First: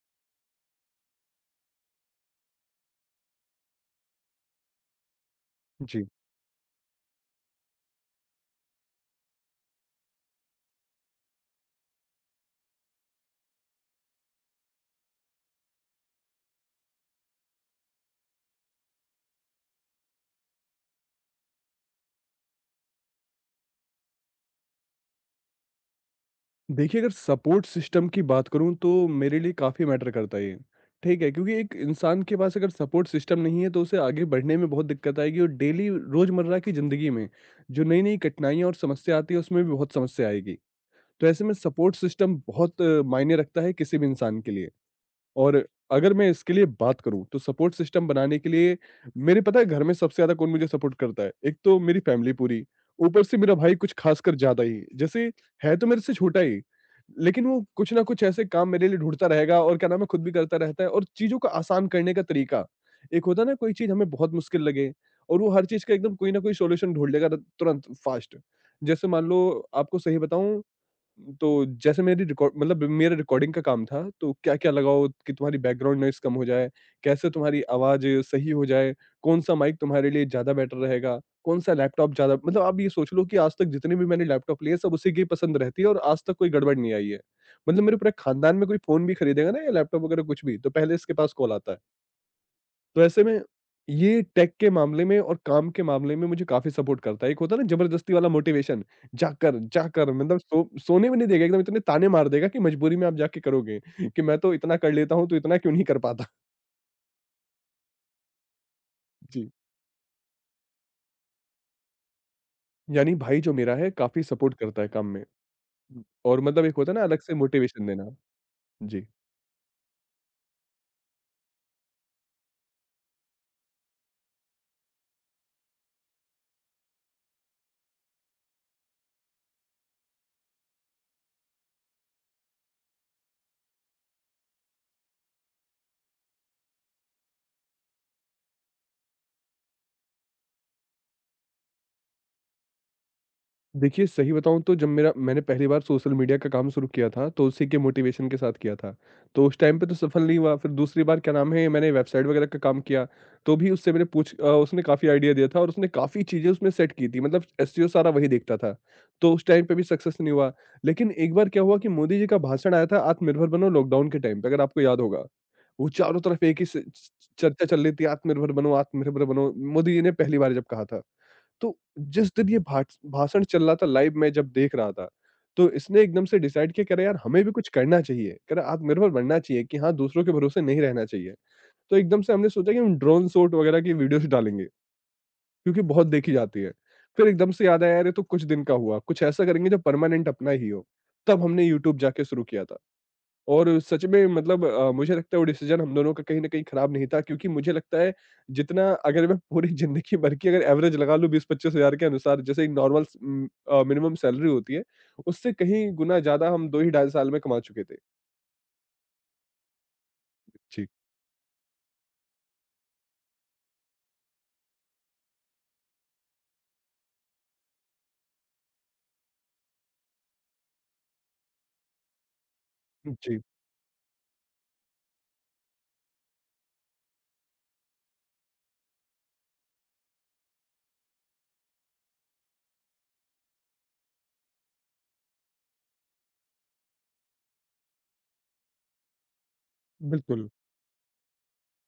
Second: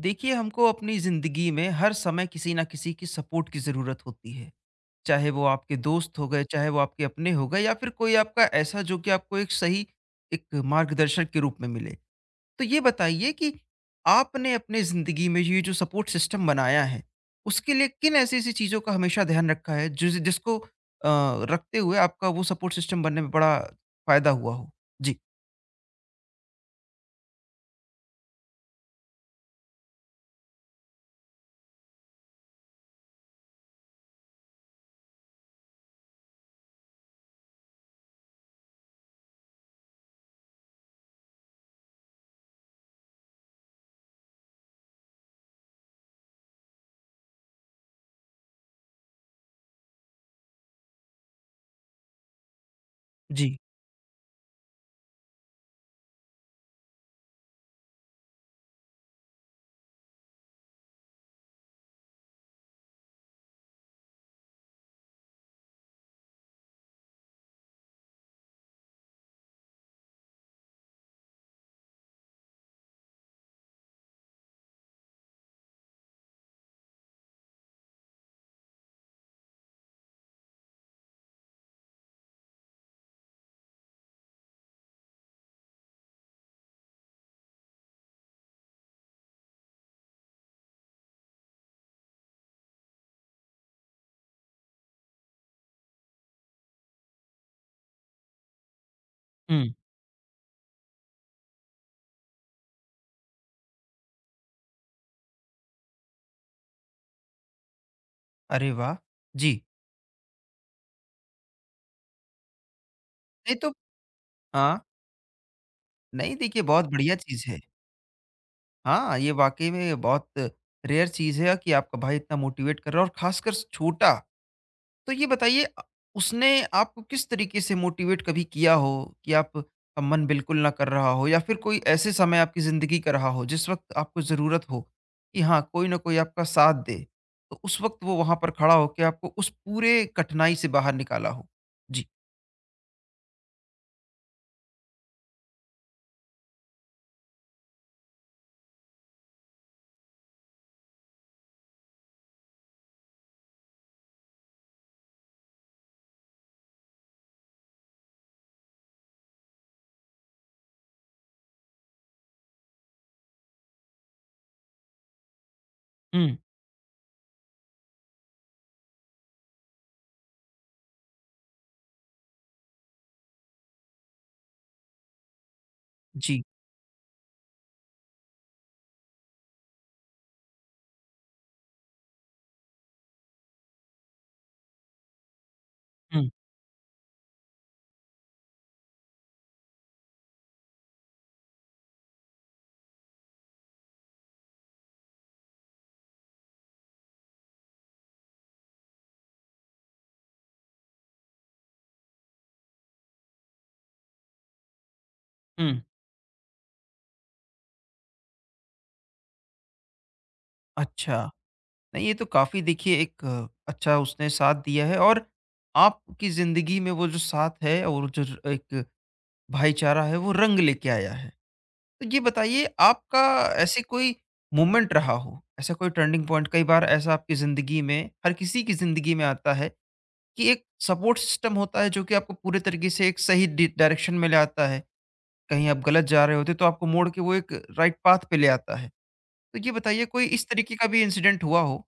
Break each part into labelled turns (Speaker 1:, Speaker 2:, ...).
Speaker 1: देखिए हमको अपनी ज़िंदगी में हर समय किसी ना किसी की सपोर्ट की ज़रूरत होती है। चाहे वो आपके
Speaker 2: जी।
Speaker 1: दोस्त हो गए, चाहे वो आपके अपने हो गए या फिर कोई आपका ऐसा जो कि आपको एक सही एक मार्गदर्शक के रूप में मिले। तो ये बताइए कि आपने अपने ज़िंदगी में ये जो सपोर्ट सिस्टम बनाया है, उसके लिए किन ऐसी-ऐसी चीज़ों का हमेशा ध्यान रखा है जिसको रखते हुए आपका वो सपोर्ट सिस्टम बनने में बड़ा फ़ायदा हुआ हो? जी।
Speaker 2: देखिए, अगर सपोर्ट सिस्टम की बात करूँ तो मेरे लिए काफ़ी मैटर करता है ये। ठीक है, क्योंकि एक इंसान के पास अगर सपोर्ट सिस्टम नहीं है तो उसे आगे बढ़ने में बहुत दिक्कत आएगी और डेली रोज़मर्रा की ज़िंदगी में जो नई-नई कठिनाइयाँ और समस्या आती है उसमें भी बहुत समस्या आएगी। तो ऐसे में सपोर्ट सिस्टम बहुत मायने रखता है किसी भी इंसान के लिए। और अगर मैं इसके लिए बात करूँ तो सपोर्ट सिस्टम बनाने के लिए मेरे पता है घर में सबसे ज़्यादा कौन मुझे सपोर्ट करता है? एक तो मेरी फैमिली पूरी, ऊपर से मेरा
Speaker 1: जी।
Speaker 2: भाई कुछ खासकर ज़्यादा ही। जैसे है तो मेरे से छोटा ही, लेकिन वो कुछ ना कुछ ऐसे काम मेरे लिए ढूँढता रहेगा और क्या नाम है खुद भी करता रहता है और चीज़ों को आसान करने का तरीका। एक होता है ना कोई चीज़ हमें बहुत मुश्किल लगे और वो हर चीज़ का एकदम कोई ना कोई सॉल्यूशन ढूँढ लेगा र तुरंत फास्ट। जैसे मान लो आपको सही बताऊँ तो जैसे मेरी रिकॉर्ड मतलब मेरा रिकॉर्डिंग का काम था, तो क्या-क्या लगाओ कि तुम्हारी बैकग्राउंड नॉइज़ कम हो जाए, कैसे तुम्हारी आवाज़ सही हो जाए, कौन-सा माइक तुम्हारे लिए ज़्यादा बेटर रहेगा, कौन-सा लैपटॉप ज़्यादा मतलब आप ये सोच लो कि आज तक जितने भी मैंने लैपटॉप लिए, सब उसी की पसंद रहती है और आज तक कोई गड़बड़ नहीं आई है। मतलब मेरे पूरे खानदान में कोई फ़ोन भी खरीदेगा ना या लैपटॉप वगैरह कुछ भी, तो पहले इसके पास कॉल आता है। तो ऐसे में ये टेक के मामले में और काम के मामले में मुझे काफ़ी सपोर्ट करता है। एक होता है ना ज़बरदस्ती वाला मोटिवेशन, जाकर
Speaker 1: हुँ।
Speaker 2: जाकर मतलब सोने भी नहीं देगा एकदम इतने ताने मार देगा कि मजबूरी में आप जाके करोगे कि मैं तो इतना कर लेता हूँ, तू इतना क्यों नहीं कर पाता?
Speaker 1: अरे वाह!
Speaker 2: जी।
Speaker 1: जी।
Speaker 2: यानी भाई जो
Speaker 1: नहीं तो
Speaker 2: मेरा है काफ़ी सपोर्ट
Speaker 1: हाँ।
Speaker 2: करता है काम में।
Speaker 1: नहीं,
Speaker 2: और
Speaker 1: देखिए
Speaker 2: मतलब एक
Speaker 1: बहुत
Speaker 2: होता है ना
Speaker 1: बढ़िया
Speaker 2: अलग से
Speaker 1: चीज़ है।
Speaker 2: मोटिवेशन देना। जी।
Speaker 1: हाँ, ये वाक़ई में बहुत रेयर चीज़ है कि आपका भाई इतना मोटिवेट कर रहा है और ख़ासकर छोटा। तो ये बताइए उसने आपको किस तरीके से मोटिवेट कभी किया हो कि आपका मन बिल्कुल ना कर रहा हो या फिर कोई ऐसे समय आपकी ज़िंदगी का रहा हो जिस वक़्त आपको ज़रूरत हो कि हाँ, कोई ना कोई आपका साथ दे? तो उस वक़्त वो वहाँ पर खड़ा होके आपको उस पूरे कठिनाई से बाहर निकाला हो? जी।
Speaker 2: देखिए, सही बताऊँ तो जब मेरा मैंने पहली बार सोशल मीडिया का काम शुरू किया था, तो उसी के मोटिवेशन के साथ किया था। तो उस टाइम पे तो सफल नहीं हुआ, फिर दूसरी बार क्या नाम है, मैंने वेबसाइट वगैरह का काम किया, तो भी उससे मैंने उसने काफ़ी आइडिया दिया था और उसने काफ़ी चीज़ें उसमें सेट की थी, मतलब एसईओ सारा वही देखता था। तो उस टाइम पे भी सक्सेस नहीं हुआ। लेकिन एक बार क्या हुआ कि मोदी जी का भाषण आया था, आत्मनिर्भर बनो लॉकडाउन के टाइम पे, अगर आपको याद होगा। वो चारों
Speaker 1: हुँ।
Speaker 2: तरफ एक ही स च चर्चा चल रही थी, आत्मनिर्भर बनो, मोदी जी ने पहली बार जब कहा था। तो जिस दिन ये भाट्स भाषण चल रहा था लाइव मैं जब देख रहा था, तो इसने एकदम से
Speaker 1: जी।
Speaker 2: डिसाइड किया कह रहा है यार हमें भी कुछ करना चाहिए। कह रहा आत्मनिर्भर बनना चाहिए कि हाँ, दूसरों के भरोसे नहीं रहना चाहिए। तो एकदम से हमने सोचा कि हम ड्रोन शॉट वगैरह की वीडियोज़ डालेंगे, क्योंकि बहुत
Speaker 1: हुँ,
Speaker 2: देखी जाती है। फिर एकदम से याद आया अरे! ये तो कुछ दिन का हुआ, कुछ ऐसा करेंगे जो परमानेंट अपना ही हो। तब हमने यूट्यूब जाके शुरू किया था। और सच में मतलब मुझे लगता है वो डिसीज़न हम दोनों का कहीं न कहीं खराब नहीं था क्योंकि मुझे लगता है जितना अगर मैं पूरी ज़िंदगी भर की अगर एवरेज लगा लूँ 20-25 हज़ार के अनुसार जैसे एक नॉर्मल मिनिमम सैलरी होती है, उससे
Speaker 1: हुँ।
Speaker 2: कहीं गुना ज़्यादा हम 2 ही ढाई साल में कमा चुके थे। जी।
Speaker 1: अच्छा। नहीं, ये तो काफ़ी, देखिए एक अच्छा उसने साथ दिया है और आपकी ज़िंदगी में वो जो साथ है और एक भाईचारा है वो रंग लेके आया है। तो ये बताइए आपका
Speaker 2: जी,
Speaker 1: ऐसे कोई मोमेंट रहा हो, ऐसा कोई टर्निंग पॉइंट कई बार ऐसा आपकी ज़िंदगी में हर किसी की ज़िंदगी में आता है कि एक सपोर्ट सिस्टम होता है जो कि आपको पूरे तरीके से एक सही डायरेक्शन में ले आता है। कहीं आप गलत जा रहे होते तो आपको मोड़ के वो एक राइट पाथ पे ले आता है। तो ये बताइए कोई इस
Speaker 2: बिल्कुल।
Speaker 1: तरीके का भी इंसिडेंट हुआ हो?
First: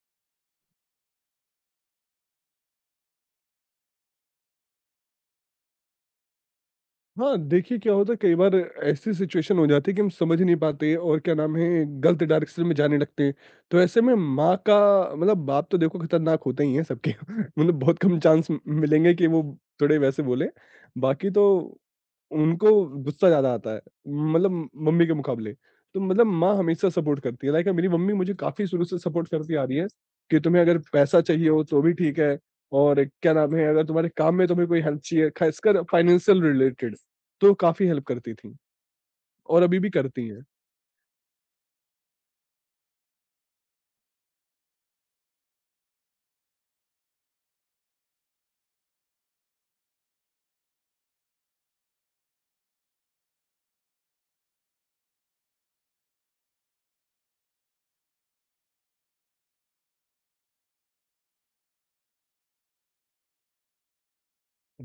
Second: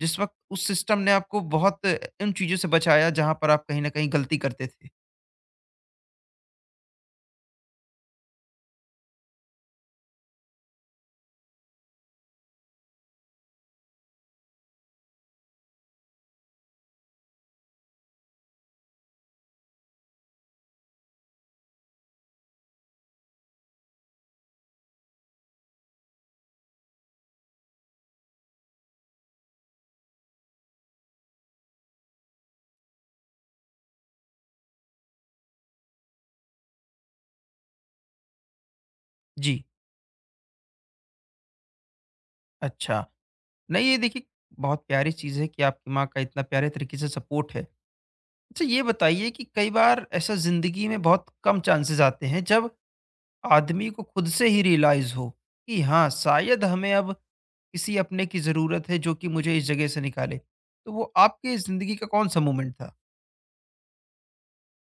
Speaker 1: जिस वक़्त उस सिस्टम ने आपको बहुत उन चीज़ों से बचाया जहाँ पर आप कहीं न कहीं गलती करते थे?
Speaker 2: हाँ, देखिए क्या होता है कई बार ऐसी सिचुएशन हो जाती है कि हम समझ नहीं पाते और क्या नाम है गलत डायरेक्शन में जाने लगते हैं। तो ऐसे में माँ का मतलब बाप तो देखो खतरनाक होते ही हैं सबके मतलब बहुत कम चांस मिलेंगे कि वो थोड़े वैसे बोले। बाकी तो उनको गुस्सा ज़्यादा आता है, मतलब मम्मी के मुकाबले। तो मतलब माँ हमेशा सपोर्ट करती है, लाइक मेरी मम्मी मुझे काफ़ी शुरू से सपोर्ट करती आ रही है कि तुम्हें अगर पैसा चाहिए हो तो भी ठीक है और क्या नाम है, अगर तुम्हारे काम में तुम्हें कोई हेल्प चाहिए, ख़ासकर फाइनेंशियल रिलेटेड, तो काफ़ी हेल्प करती थीं और
Speaker 1: जी,
Speaker 2: अभी भी करती हैं।
Speaker 1: अच्छा। नहीं, ये देखिए बहुत प्यारी चीज़ है कि आपकी माँ का इतना प्यारे तरीके से सपोर्ट है। अच्छा, ये बताइए कि कई बार ऐसा ज़िंदगी में बहुत कम चांसेज़ आते हैं जब आदमी को खुद से ही रियलाइज़ हो कि हाँ, शायद हमें अब किसी अपने की ज़रूरत है जो कि मुझे इस जगह से निकाले। तो वो आपके ज़िंदगी का कौन-सा मोमेंट था?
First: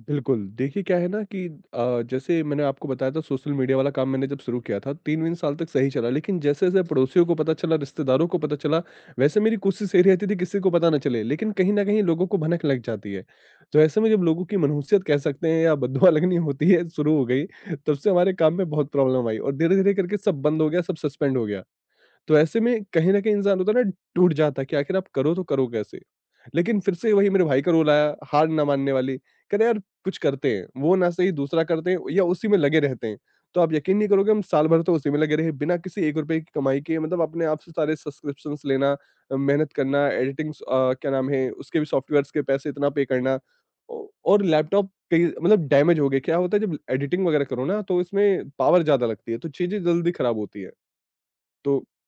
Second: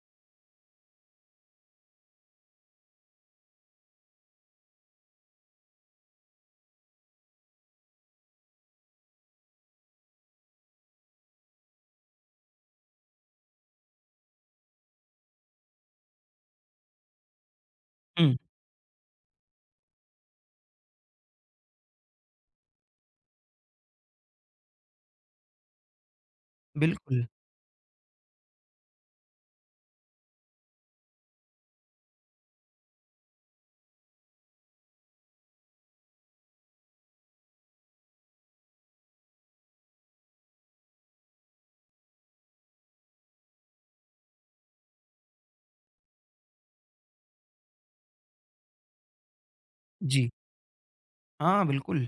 Speaker 2: बिल्कुल, देखिए क्या है ना कि जैसे मैंने आपको बताया था सोशल मीडिया वाला काम मैंने जब शुरू किया था 3-3 साल तक सही चला, लेकिन जैसे-जैसे पड़ोसियों को पता चला, रिश्तेदारों को पता चला, वैसे मेरी कोशिश यही रहती थी किसी को पता ना चले, लेकिन कहीं न कहीं लोगों को भनक लग जाती है। तो ऐसे में जब लोगों की मनहूसियत कह सकते हैं या बददुआ लगनी होती है शुरू हो गई, तब से हमारे
Speaker 1: हुँ,
Speaker 2: काम में बहुत प्रॉब्लम आई और धीरे-धीरे करके सब बंद हो गया, सब सस्पेंड हो गया। तो ऐसे में कहीं न कहीं इंसान होता है ना टूट जाता है कि आखिर आप करो तो करो कैसे? लेकिन फिर से
Speaker 1: बिल्कुल।
Speaker 2: वही मेरे भाई का रोल आया हार ना मानने वाली, कह रहे यार कुछ करते हैं, वो ना सही दूसरा करते हैं या उसी में लगे रहते हैं। तो आप यकीन नहीं करोगे हम साल भर तो उसी में लगे रहे बिना किसी ₹1 की कमाई किए मतलब अपने आप से सारे सब्सक्रिप्शंस लेना मेहनत करना, एडिटिंग्स क्या नाम है उसके भी सॉफ्टवेयर्स के पैसे इतना पे करना औ और लैपटॉप कई मतलब डैमेज हो गए। क्या होता है जब एडिटिंग वगैरह करो ना तो इसमें पावर ज़्यादा लगती है, तो चीज़ें जल्दी
Speaker 1: जी।
Speaker 2: खराब होती है।
Speaker 1: हाँ,
Speaker 2: तो
Speaker 1: बिल्कुल।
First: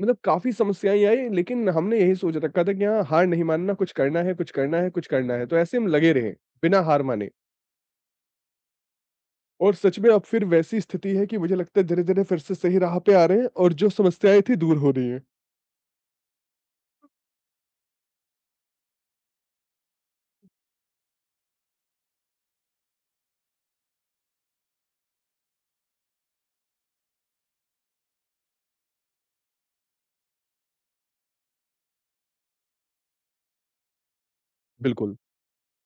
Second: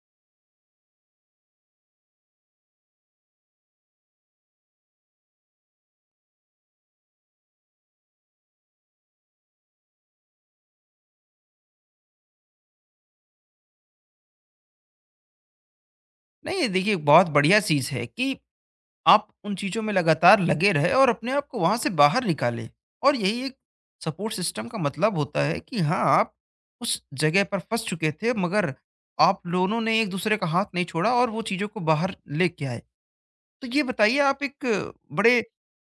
Speaker 2: मतलब काफ़ी समस्याएँ आई, लेकिन हमने यही सोच रखा था कि हाँ, हार नहीं मानना, कुछ करना है, कुछ करना है, कुछ करना है। तो ऐसे हम लगे रहे, बिना हार माने और सच में अब फिर वैसी स्थिति है कि मुझे लगता है धीरे-धीरे फिर से सही राह पे आ रहे हैं और जो समस्याएँ थी दूर हो रही हैं।
Speaker 1: नहीं, ये देखिए बहुत बढ़िया चीज़ है कि आप उन चीज़ों में लगातार लगे रहे और अपने आप को वहाँ से बाहर निकालें। और यही एक सपोर्ट सिस्टम का मतलब होता है कि हाँ, आप उस जगह पर फँस चुके थे मगर आप दोनों ने एक-दूसरे का हाथ नहीं छोड़ा और वो चीज़ों को बाहर लेके आए। तो ये बताइए आप एक
Speaker 2: बिल्कुल।
Speaker 1: बड़े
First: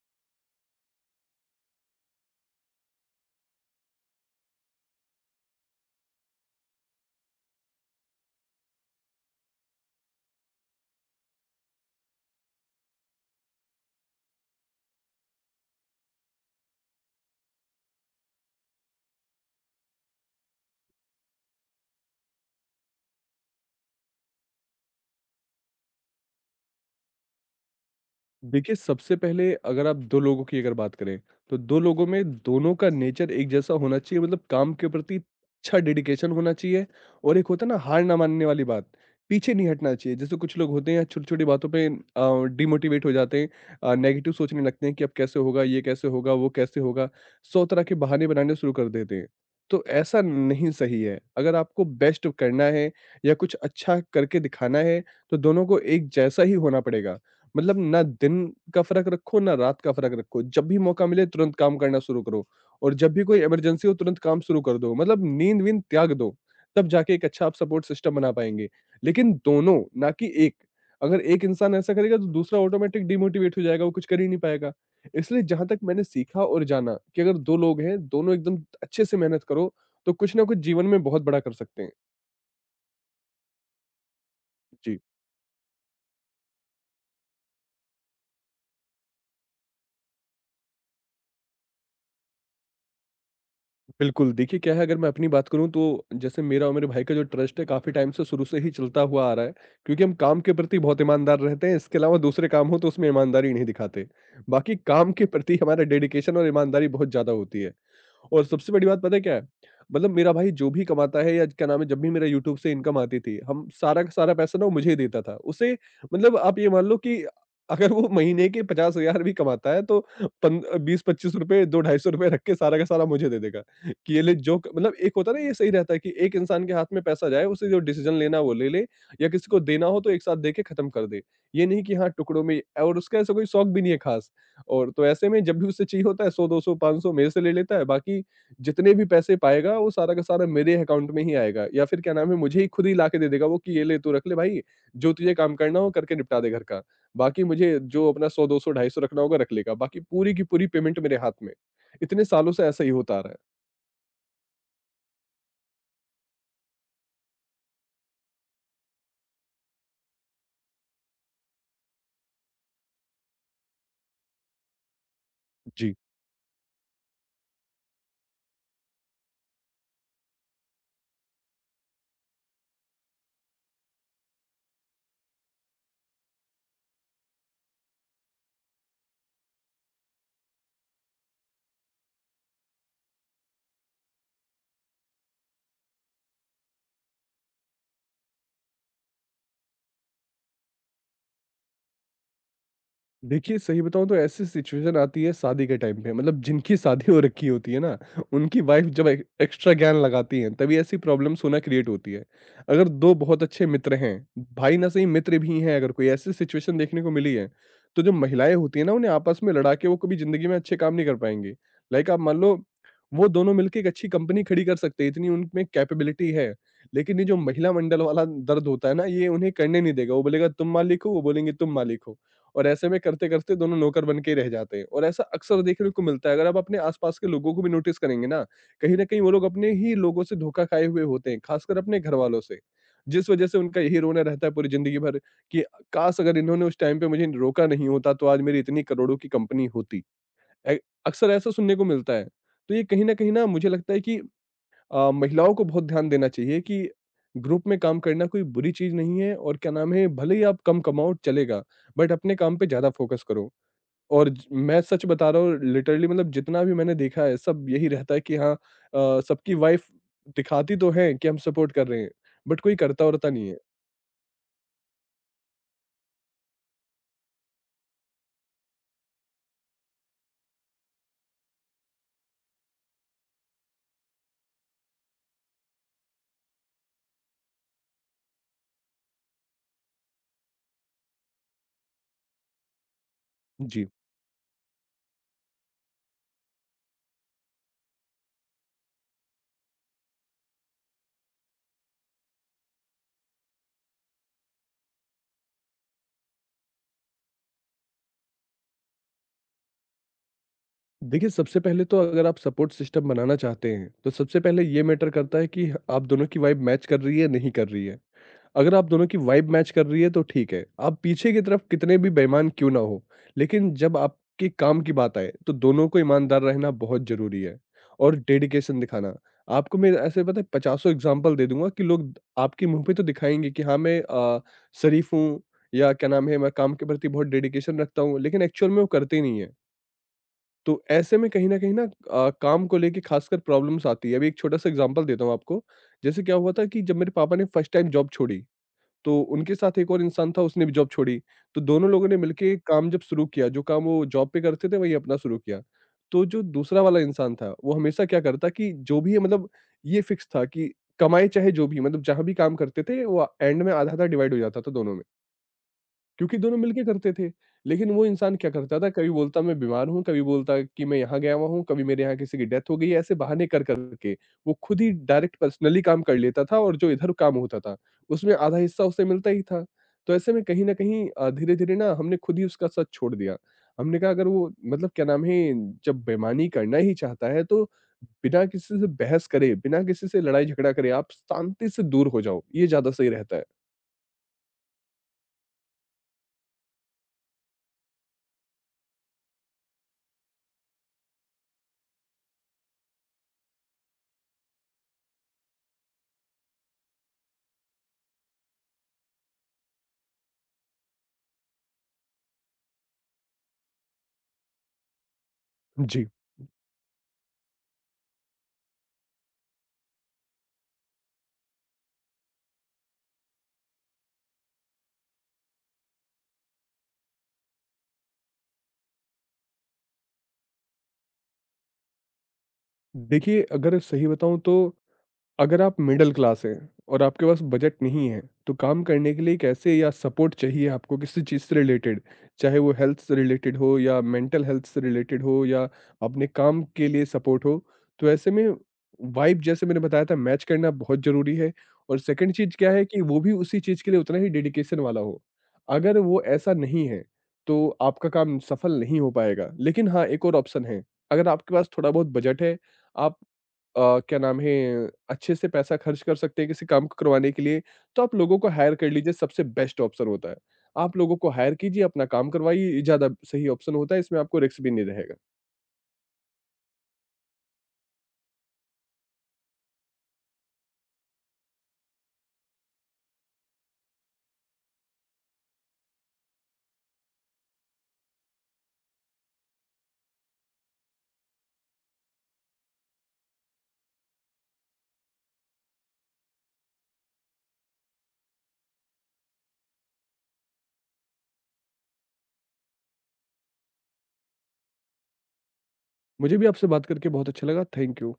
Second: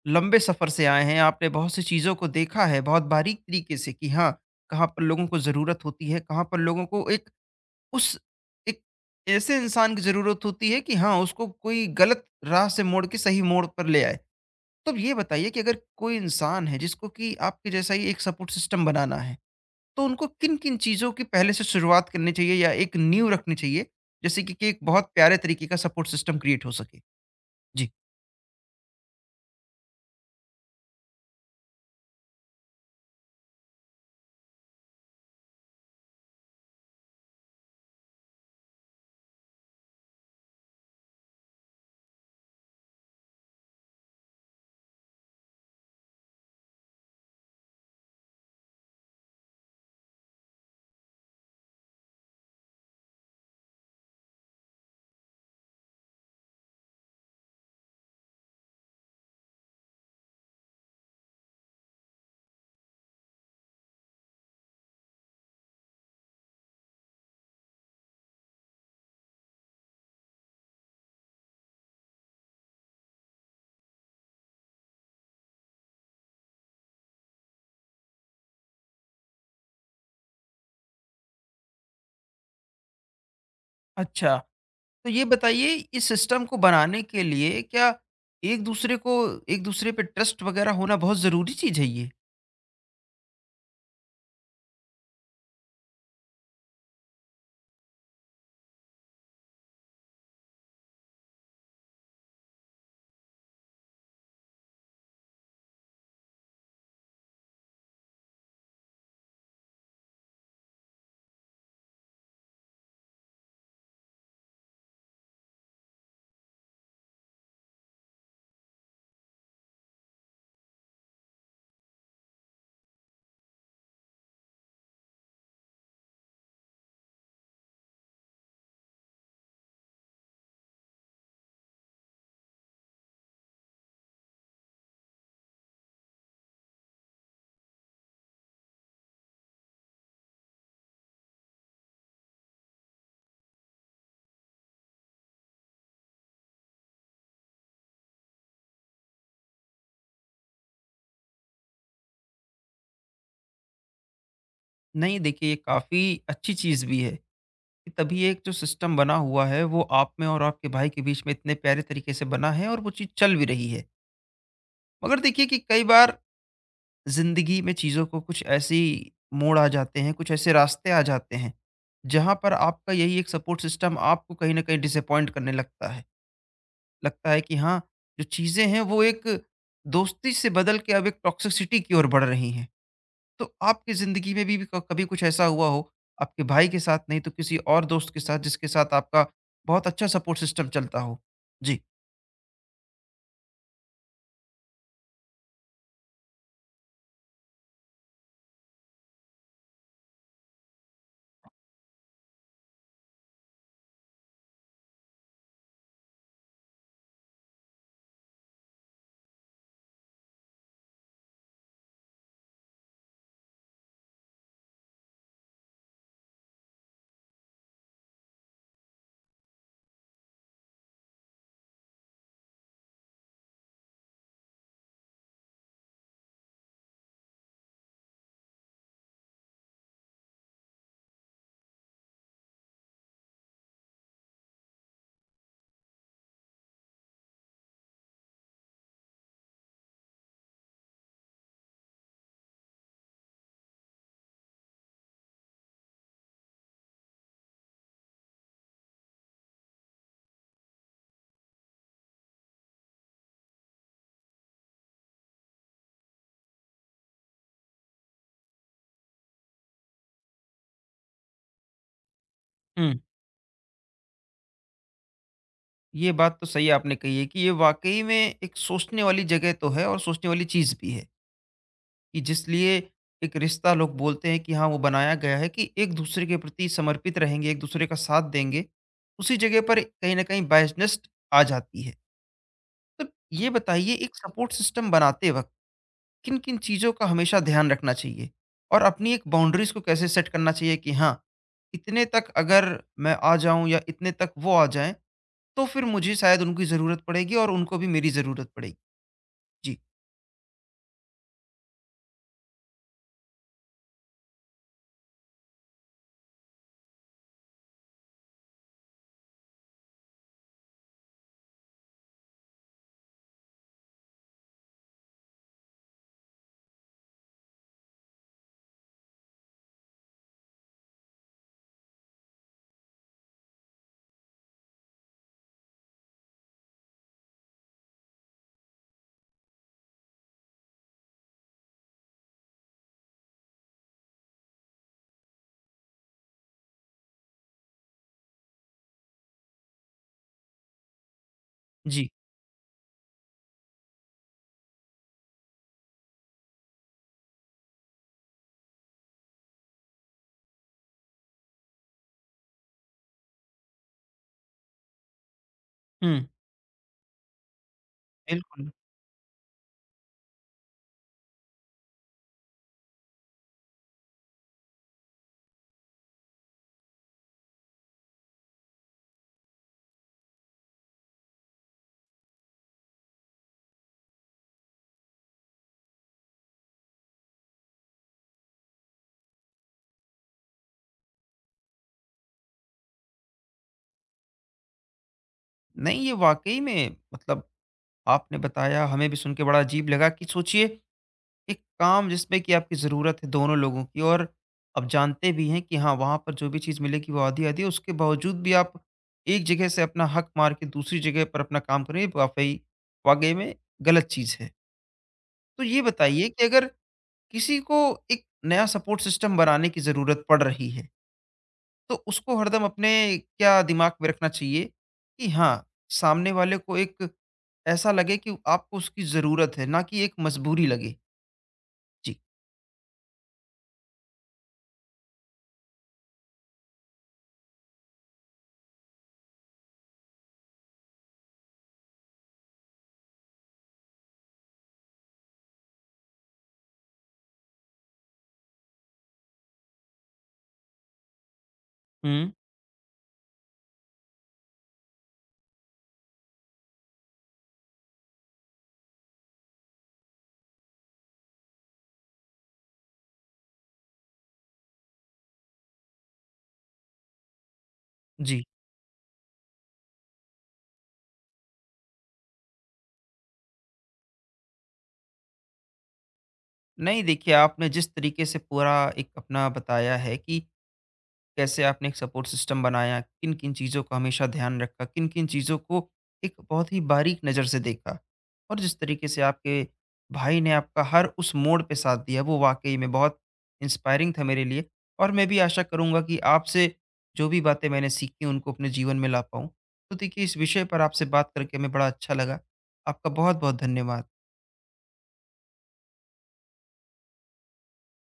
Speaker 1: लंबे सफ़र से आए हैं, आपने बहुत सी चीज़ों को देखा है बहुत बारीक तरीके से कि हाँ, कहाँ पर लोगों को ज़रूरत होती है, कहाँ पर लोगों को एक उस एक ऐसे इंसान की ज़रूरत होती है कि हाँ, उसको कोई गलत राह से मोड़ के सही मोड़ पर ले आए। तो अब ये बताइए कि अगर कोई इंसान है जिसको कि आपके जैसा ही एक सपोर्ट सिस्टम बनाना है, तो उनको किन-किन चीज़ों की पहले से शुरुआत करनी चाहिए या एक नींव रखनी चाहिए, जैसे कि एक बहुत प्यारे तरीके का सपोर्ट सिस्टम क्रिएट हो सके? जी।
Speaker 2: देखिए, सबसे पहले अगर आप 2 लोगों की अगर बात करें, तो 2 लोगों में दोनों का नेचर एक जैसा होना चाहिए मतलब काम के प्रति अच्छा डेडिकेशन होना चाहिए और एक होता है ना हार ना मानने वाली बात, पीछे नहीं हटना चाहिए। जैसे कुछ लोग होते हैं छोटी-छोटी बातों पे डिमोटिवेट हो जाते हैं नेगेटिव सोचने लगते हैं कि अब कैसे होगा, ये कैसे होगा, वो कैसे होगा, 100 तरह के बहाने बनाने शुरू कर देते हैं। तो ऐसा नहीं सही है, अगर आपको बेस्ट करना है या कुछ अच्छा करके दिखाना है, तो दोनों को एक जैसा ही होना पड़ेगा। मतलब ना दिन का फ़र्क रखो, ना रात का फ़र्क रखो, जब भी मौका मिले तुरंत काम करना शुरू करो और जब भी कोई इमरजेंसी हो तुरंत काम शुरू कर दो। मतलब नींद-वींद त्याग दो, तब जाके एक अच्छा आप सपोर्ट सिस्टम बना पाएँगे। लेकिन दोनों, ना कि एक। अगर एक इंसान ऐसा करेगा तो दूसरा ऑटोमेटिक डिमोटिवेट हो जाएगा, वो कुछ कर ही नहीं पाएगा। इसलिए जहाँ तक मैंने सीखा और जाना कि अगर 2 लोग हैं, दोनों एकदम अच्छे से मेहनत करो, तो कुछ ना कुछ जीवन में बहुत बड़ा कर सकते हैं।
Speaker 1: अच्छा।
Speaker 2: जी।
Speaker 1: तो ये बताइए इस सिस्टम को बनाने के लिए क्या एक-दूसरे को एक-दूसरे पे ट्रस्ट वग़ैरह होना बहुत ज़रूरी चीज़ है ये?
Speaker 2: बिल्कुल, देखिए क्या है अगर मैं अपनी बात करूँ तो जैसे मेरा और मेरे भाई का जो ट्रस्ट है काफ़ी टाइम से शुरू से ही चलता हुआ आ रहा है, क्योंकि हम काम के प्रति बहुत ईमानदार रहते हैं, इसके अलावा दूसरे काम हो तो उसमें ईमानदारी नहीं दिखाते। बाकी काम के प्रति हमारा डेडिकेशन और ईमानदारी बहुत ज़्यादा होती है। और सबसे बड़ी बात पता है क्या है? मतलब मेरा भाई जो भी कमाता है या क्या नाम है जब भी मेरा यूट्यूब से इनकम आती थी, हम सारा का सारा पैसा ना वो मुझे ही देता था। उसे मतलब आप ये मान लो कि अगर वो महीने के 50,000 भी कमाता है तो पन 20-25 रुपए, 2-250 रुपए रख के सारा का सारा मुझे दे देगा कि ये ले। जो क मतलब एक होता है ना, ये सही रहता है कि एक इंसान के हाथ में पैसा जाए, उसे जो डिसीज़न लेना है वो ले ले या किसी को देना हो तो एक साथ दे के खत्म कर दे। ये नहीं कि हाँ टुकड़ों में, और उसका ऐसा कोई शौक भी नहीं है खास। और तो ऐसे में जब भी उसे चाहिए होता है 100, 200, 500 मेरे से ले लेता है। बाकी जितने भी पैसे पाएगा वो सारा का सारा मेरे अकाउंट में ही आएगा या फिर क्या नाम है मुझे ही खुद ही लाके दे देगा वो कि ये ले तू रख ले भाई, जो तुझे काम करना हो करके निपटा दे घर का। बाकी मुझे जो अपना सौ दो सौ ढाई सौ रखना होगा रख लेगा, बाकी पूरी की पूरी पेमेंट मेरे हाथ में। इतने सालों से ऐसा ही होता आ रहा है।
Speaker 1: नहीं, देखिए ये काफ़ी अच्छी चीज़ भी है। कि तभी एक जो सिस्टम बना हुआ है वो आप में और आपके भाई के बीच में इतने प्यारे तरीके से बना है और वो चीज़ चल भी रही है। मगर देखिए कि कई
Speaker 2: जी।
Speaker 1: बार ज़िंदगी में चीज़ों को कुछ ऐसी मोड़ आ जाते हैं, कुछ ऐसे रास्ते आ जाते हैं, जहाँ पर आपका यही एक सपोर्ट सिस्टम आपको कहीं न कहीं डिसअपॉइंट करने लगता है। लगता है कि हाँ, जो चीज़ें हैं वो एक दोस्ती से बदल के अब एक टॉक्सिसिटी की ओर बढ़ रही हैं। तो आपकी ज़िंदगी में भी क कभी कुछ ऐसा हुआ हो, आपके भाई के साथ नहीं तो किसी और दोस्त के साथ जिसके साथ आपका बहुत अच्छा सपोर्ट सिस्टम चलता हो? जी।
Speaker 2: देखिए सही बताऊं तो ऐसी सिचुएशन आती है शादी के टाइम पे, मतलब जिनकी शादी हो रखी होती है ना, उनकी वाइफ जब एक्स्ट्रा ज्ञान लगाती हैं तभी ऐसी प्रॉब्लम्स होना क्रिएट होती है। अगर दो बहुत अच्छे मित्र हैं, भाई ना सही मित्र भी हैं, अगर कोई ऐसी सिचुएशन देखने को मिली है तो जो महिलाएं होती है ना उन्हें आपस में लड़ा के, वो कभी जिंदगी में अच्छे काम नहीं कर पाएंगे। लाइक आप मान लो, वो दोनों मिलकर एक अच्छी कंपनी खड़ी कर सकते हैं, इतनी उनमें कैपेबिलिटी है। लेकिन ये जो महिला मंडल वाला दर्द होता है ना, ये उन्हें करने नहीं देगा। वो बोलेगा तुम मालिक हो, वो बोलेंगे तुम मालिक हो। और ऐसे में करते-करते दोनों नौकर बन के ही रह जाते हैं और ऐसा अक्सर देखने को मिलता है। अगर आप अपने आस-पास के लोगों को भी नोटिस करेंगे ना, कहीं न कहीं वो लोग अपने ही लोगों से धोखा खाए हुए होते हैं, खासकर अपने घरवालों से। जिस वजह से उनका यही रोना रहता है पूरी ज़िंदगी भर कि काश अगर इन्होंने उस टाइम पे मुझे रोका नहीं होता तो आज मेरी इतनी करोड़ों की कंपनी होती। ए अक्सर ऐसा सुनने को मिलता है। तो ये कहीं न कहीं ना मुझे लगता है कि महिलाओं को बहुत ध्यान देना चाहिए कि ग्रुप में काम करना कोई बुरी चीज नहीं है, और क्या नाम है, भले ही आप कम कमाओ चलेगा बट अपने काम पे ज्यादा फोकस करो। और मैं सच बता रहा हूँ, लिटरली मतलब जितना भी मैंने देखा है सब यही रहता है कि हाँ, सबकी वाइफ दिखाती तो है कि हम सपोर्ट कर रहे हैं बट कोई
Speaker 1: हुँ।
Speaker 2: करता वरता नहीं है।
Speaker 1: ये बात तो सही आपने कही है कि ये वाक़ई में एक सोचने वाली जगह तो है और सोचने वाली चीज़ भी है, कि जिस लिए एक रिश्ता लोग बोलते हैं कि हाँ, वो बनाया गया है कि एक-दूसरे के प्रति समर्पित रहेंगे, एक-दूसरे का साथ देंगे, उसी जगह पर कहीं न कहीं बायसनेस आ जाती है। तो ये
Speaker 2: जी।
Speaker 1: बताइए एक सपोर्ट सिस्टम बनाते वक़्त किन किन चीज़ों का हमेशा ध्यान रखना चाहिए और अपनी एक बाउंड्रीज को कैसे सेट करना चाहिए कि हाँ, इतने तक अगर मैं आ जाऊं या इतने तक वो आ जाएं तो फिर मुझे शायद उनकी ज़रूरत पड़ेगी और उनको भी मेरी ज़रूरत पड़ेगी। जी।
Speaker 2: देखिए सबसे पहले तो अगर आप सपोर्ट सिस्टम बनाना चाहते हैं तो सबसे पहले ये मैटर करता है कि आप दोनों की वाइब मैच कर रही है नहीं कर रही है। अगर आप दोनों की वाइब मैच कर रही है तो ठीक है, आप पीछे की तरफ कितने भी बेईमान क्यों ना हो, लेकिन जब आपके काम की बात आए तो दोनों को ईमानदार रहना बहुत ज़रूरी है, और डेडिकेशन दिखाना। आपको मैं ऐसे पता है पचासों एग्ज़ाम्पल दे दूँगा कि लोग आपके मुँह पे तो दिखाएँगे कि हाँ, मैं शरीफ़ हूँ या क्या नाम है, मैं काम के प्रति बहुत डेडिकेशन रखता हूँ, लेकिन एक्चुअल में वो करते ही नहीं है। तो ऐसे में कहीं न कहीं ना काम को लेके खासकर प्रॉब्लम्स आती है। अभी एक छोटा-सा एग्ज़ाम्पल देता हूँ आपको। जैसे क्या हुआ था कि जब मेरे पापा ने फर्स्ट टाइम जॉब छोड़ी तो उनके साथ एक और इंसान था, उसने भी जॉब छोड़ी। तो दोनों लोगों
Speaker 1: जी।
Speaker 2: ने मिलके काम जब शुरू किया, जो काम वो जॉब पे करते थे वही अपना शुरू किया। तो जो दूसरा वाला इंसान था वो हमेशा क्या करता कि जो भी है मतलब ये फिक्स था कि कमाए चाहे जो भी, मतलब जहाँ भी काम करते थे वो एंड में आधा-आधा डिवाइड हो जाता था दोनों में।
Speaker 1: हम्म।
Speaker 2: क्योंकि दोनों मिलके करते थे। लेकिन वो इंसान क्या
Speaker 1: बिल्कुल।
Speaker 2: करता था, कभी बोलता मैं बीमार हूँ, कभी बोलता कि मैं यहाँ गया हुआ हूँ, कभी मेरे यहाँ किसी की डेथ हो गई है, ऐसे बहाने कर कर के वो खुद ही डायरेक्ट पर्सनली काम कर लेता था, और जो इधर काम होता था, उसमें आधा हिस्सा उसे मिलता ही था। तो ऐसे में कहीं न कहीं धीरे-धीरे ना हमने खुद ही उसका साथ छोड़ दिया। हमने कहा अगर वो मतलब क्या नाम है, जब बेईमानी करना ही चाहता है तो बिना किसी से बहस करे, बिना किसी से लड़ाई-झगड़ा करे, आप शांति से दूर हो जाओ, ये ज़्यादा सही रहता है।
Speaker 1: नहीं, ये वाकई में मतलब आपने बताया हमें भी सुन के बड़ा अजीब लगा कि सोचिए एक काम जिसमें कि आपकी ज़रूरत है दोनों लोगों की और आप जानते भी हैं कि हाँ, वहाँ पर जो भी चीज़ मिलेगी वो आधी-आधी है, उसके बावजूद भी आप एक जगह से अपना हक मार के दूसरी जगह पर अपना काम कर रहे हैं, ये वाक़ई वाक़ई में गलत चीज़ है। तो ये
Speaker 2: जी।
Speaker 1: बताइए कि अगर किसी को एक नया सपोर्ट सिस्टम बनाने की ज़रूरत पड़ रही है, तो उसको हरदम अपने क्या दिमाग में रखना चाहिए कि हाँ, सामने वाले को एक ऐसा लगे कि आपको उसकी ज़रूरत है, ना कि एक मजबूरी लगे? जी।
Speaker 2: देखिए, अगर सही बताऊँ तो अगर आप मिडिल क्लास हैं और आपके पास बजट नहीं है तो काम करने के लिए कैसे, या सपोर्ट चाहिए आपको किसी चीज़ से रिलेटेड, चाहे वो हेल्थ से रिलेटेड हो या मेंटल हेल्थ से रिलेटेड हो या अपने काम के लिए सपोर्ट हो, तो ऐसे में वाइब जैसे मैंने बताया था मैच करना बहुत ज़रूरी है, और
Speaker 1: हुँ।
Speaker 2: सेकंड चीज़ क्या है कि वो भी उसी चीज़ के लिए उतना ही डेडिकेशन वाला हो। अगर वो ऐसा नहीं है तो आपका काम सफल नहीं हो पाएगा, लेकिन हाँ एक और ऑप्शन है। अगर आपके पास थोड़ा बहुत बजट है, आप क्या नाम है, अच्छे से पैसा खर्च कर सकते हैं किसी काम को करवाने के लिए, तो आप लोगों
Speaker 1: जी।
Speaker 2: को हायर कर लीजिए, सबसे बेस्ट ऑप्शन होता है। आप लोगों को हायर कीजिए, अपना काम करवाइए, ये ज़्यादा सही ऑप्शन होता है, इसमें आपको रिस्क भी नहीं रहेगा।
Speaker 1: नहीं, देखिए आपने जिस तरीके से पूरा एक अपना बताया है कि कैसे आपने एक सपोर्ट सिस्टम बनाया, किन किन चीज़ों का हमेशा ध्यान रखा, किन किन चीज़ों को एक बहुत ही बारीक नज़र से देखा और जिस तरीके से आपके भाई ने आपका हर उस मोड़ पे साथ दिया, वो वाकई में बहुत इंस्पायरिंग था मेरे लिए। और मैं भी आशा करूँगा कि आपसे जो भी बातें मैंने सीखी उनको अपने जीवन में ला पाऊँ। तो देखिए इस विषय पर आपसे बात करके हमें बड़ा अच्छा लगा। आपका बहुत बहुत धन्यवाद।
Speaker 2: मुझे भी आपसे बात करके बहुत अच्छा लगा, थैंक यू।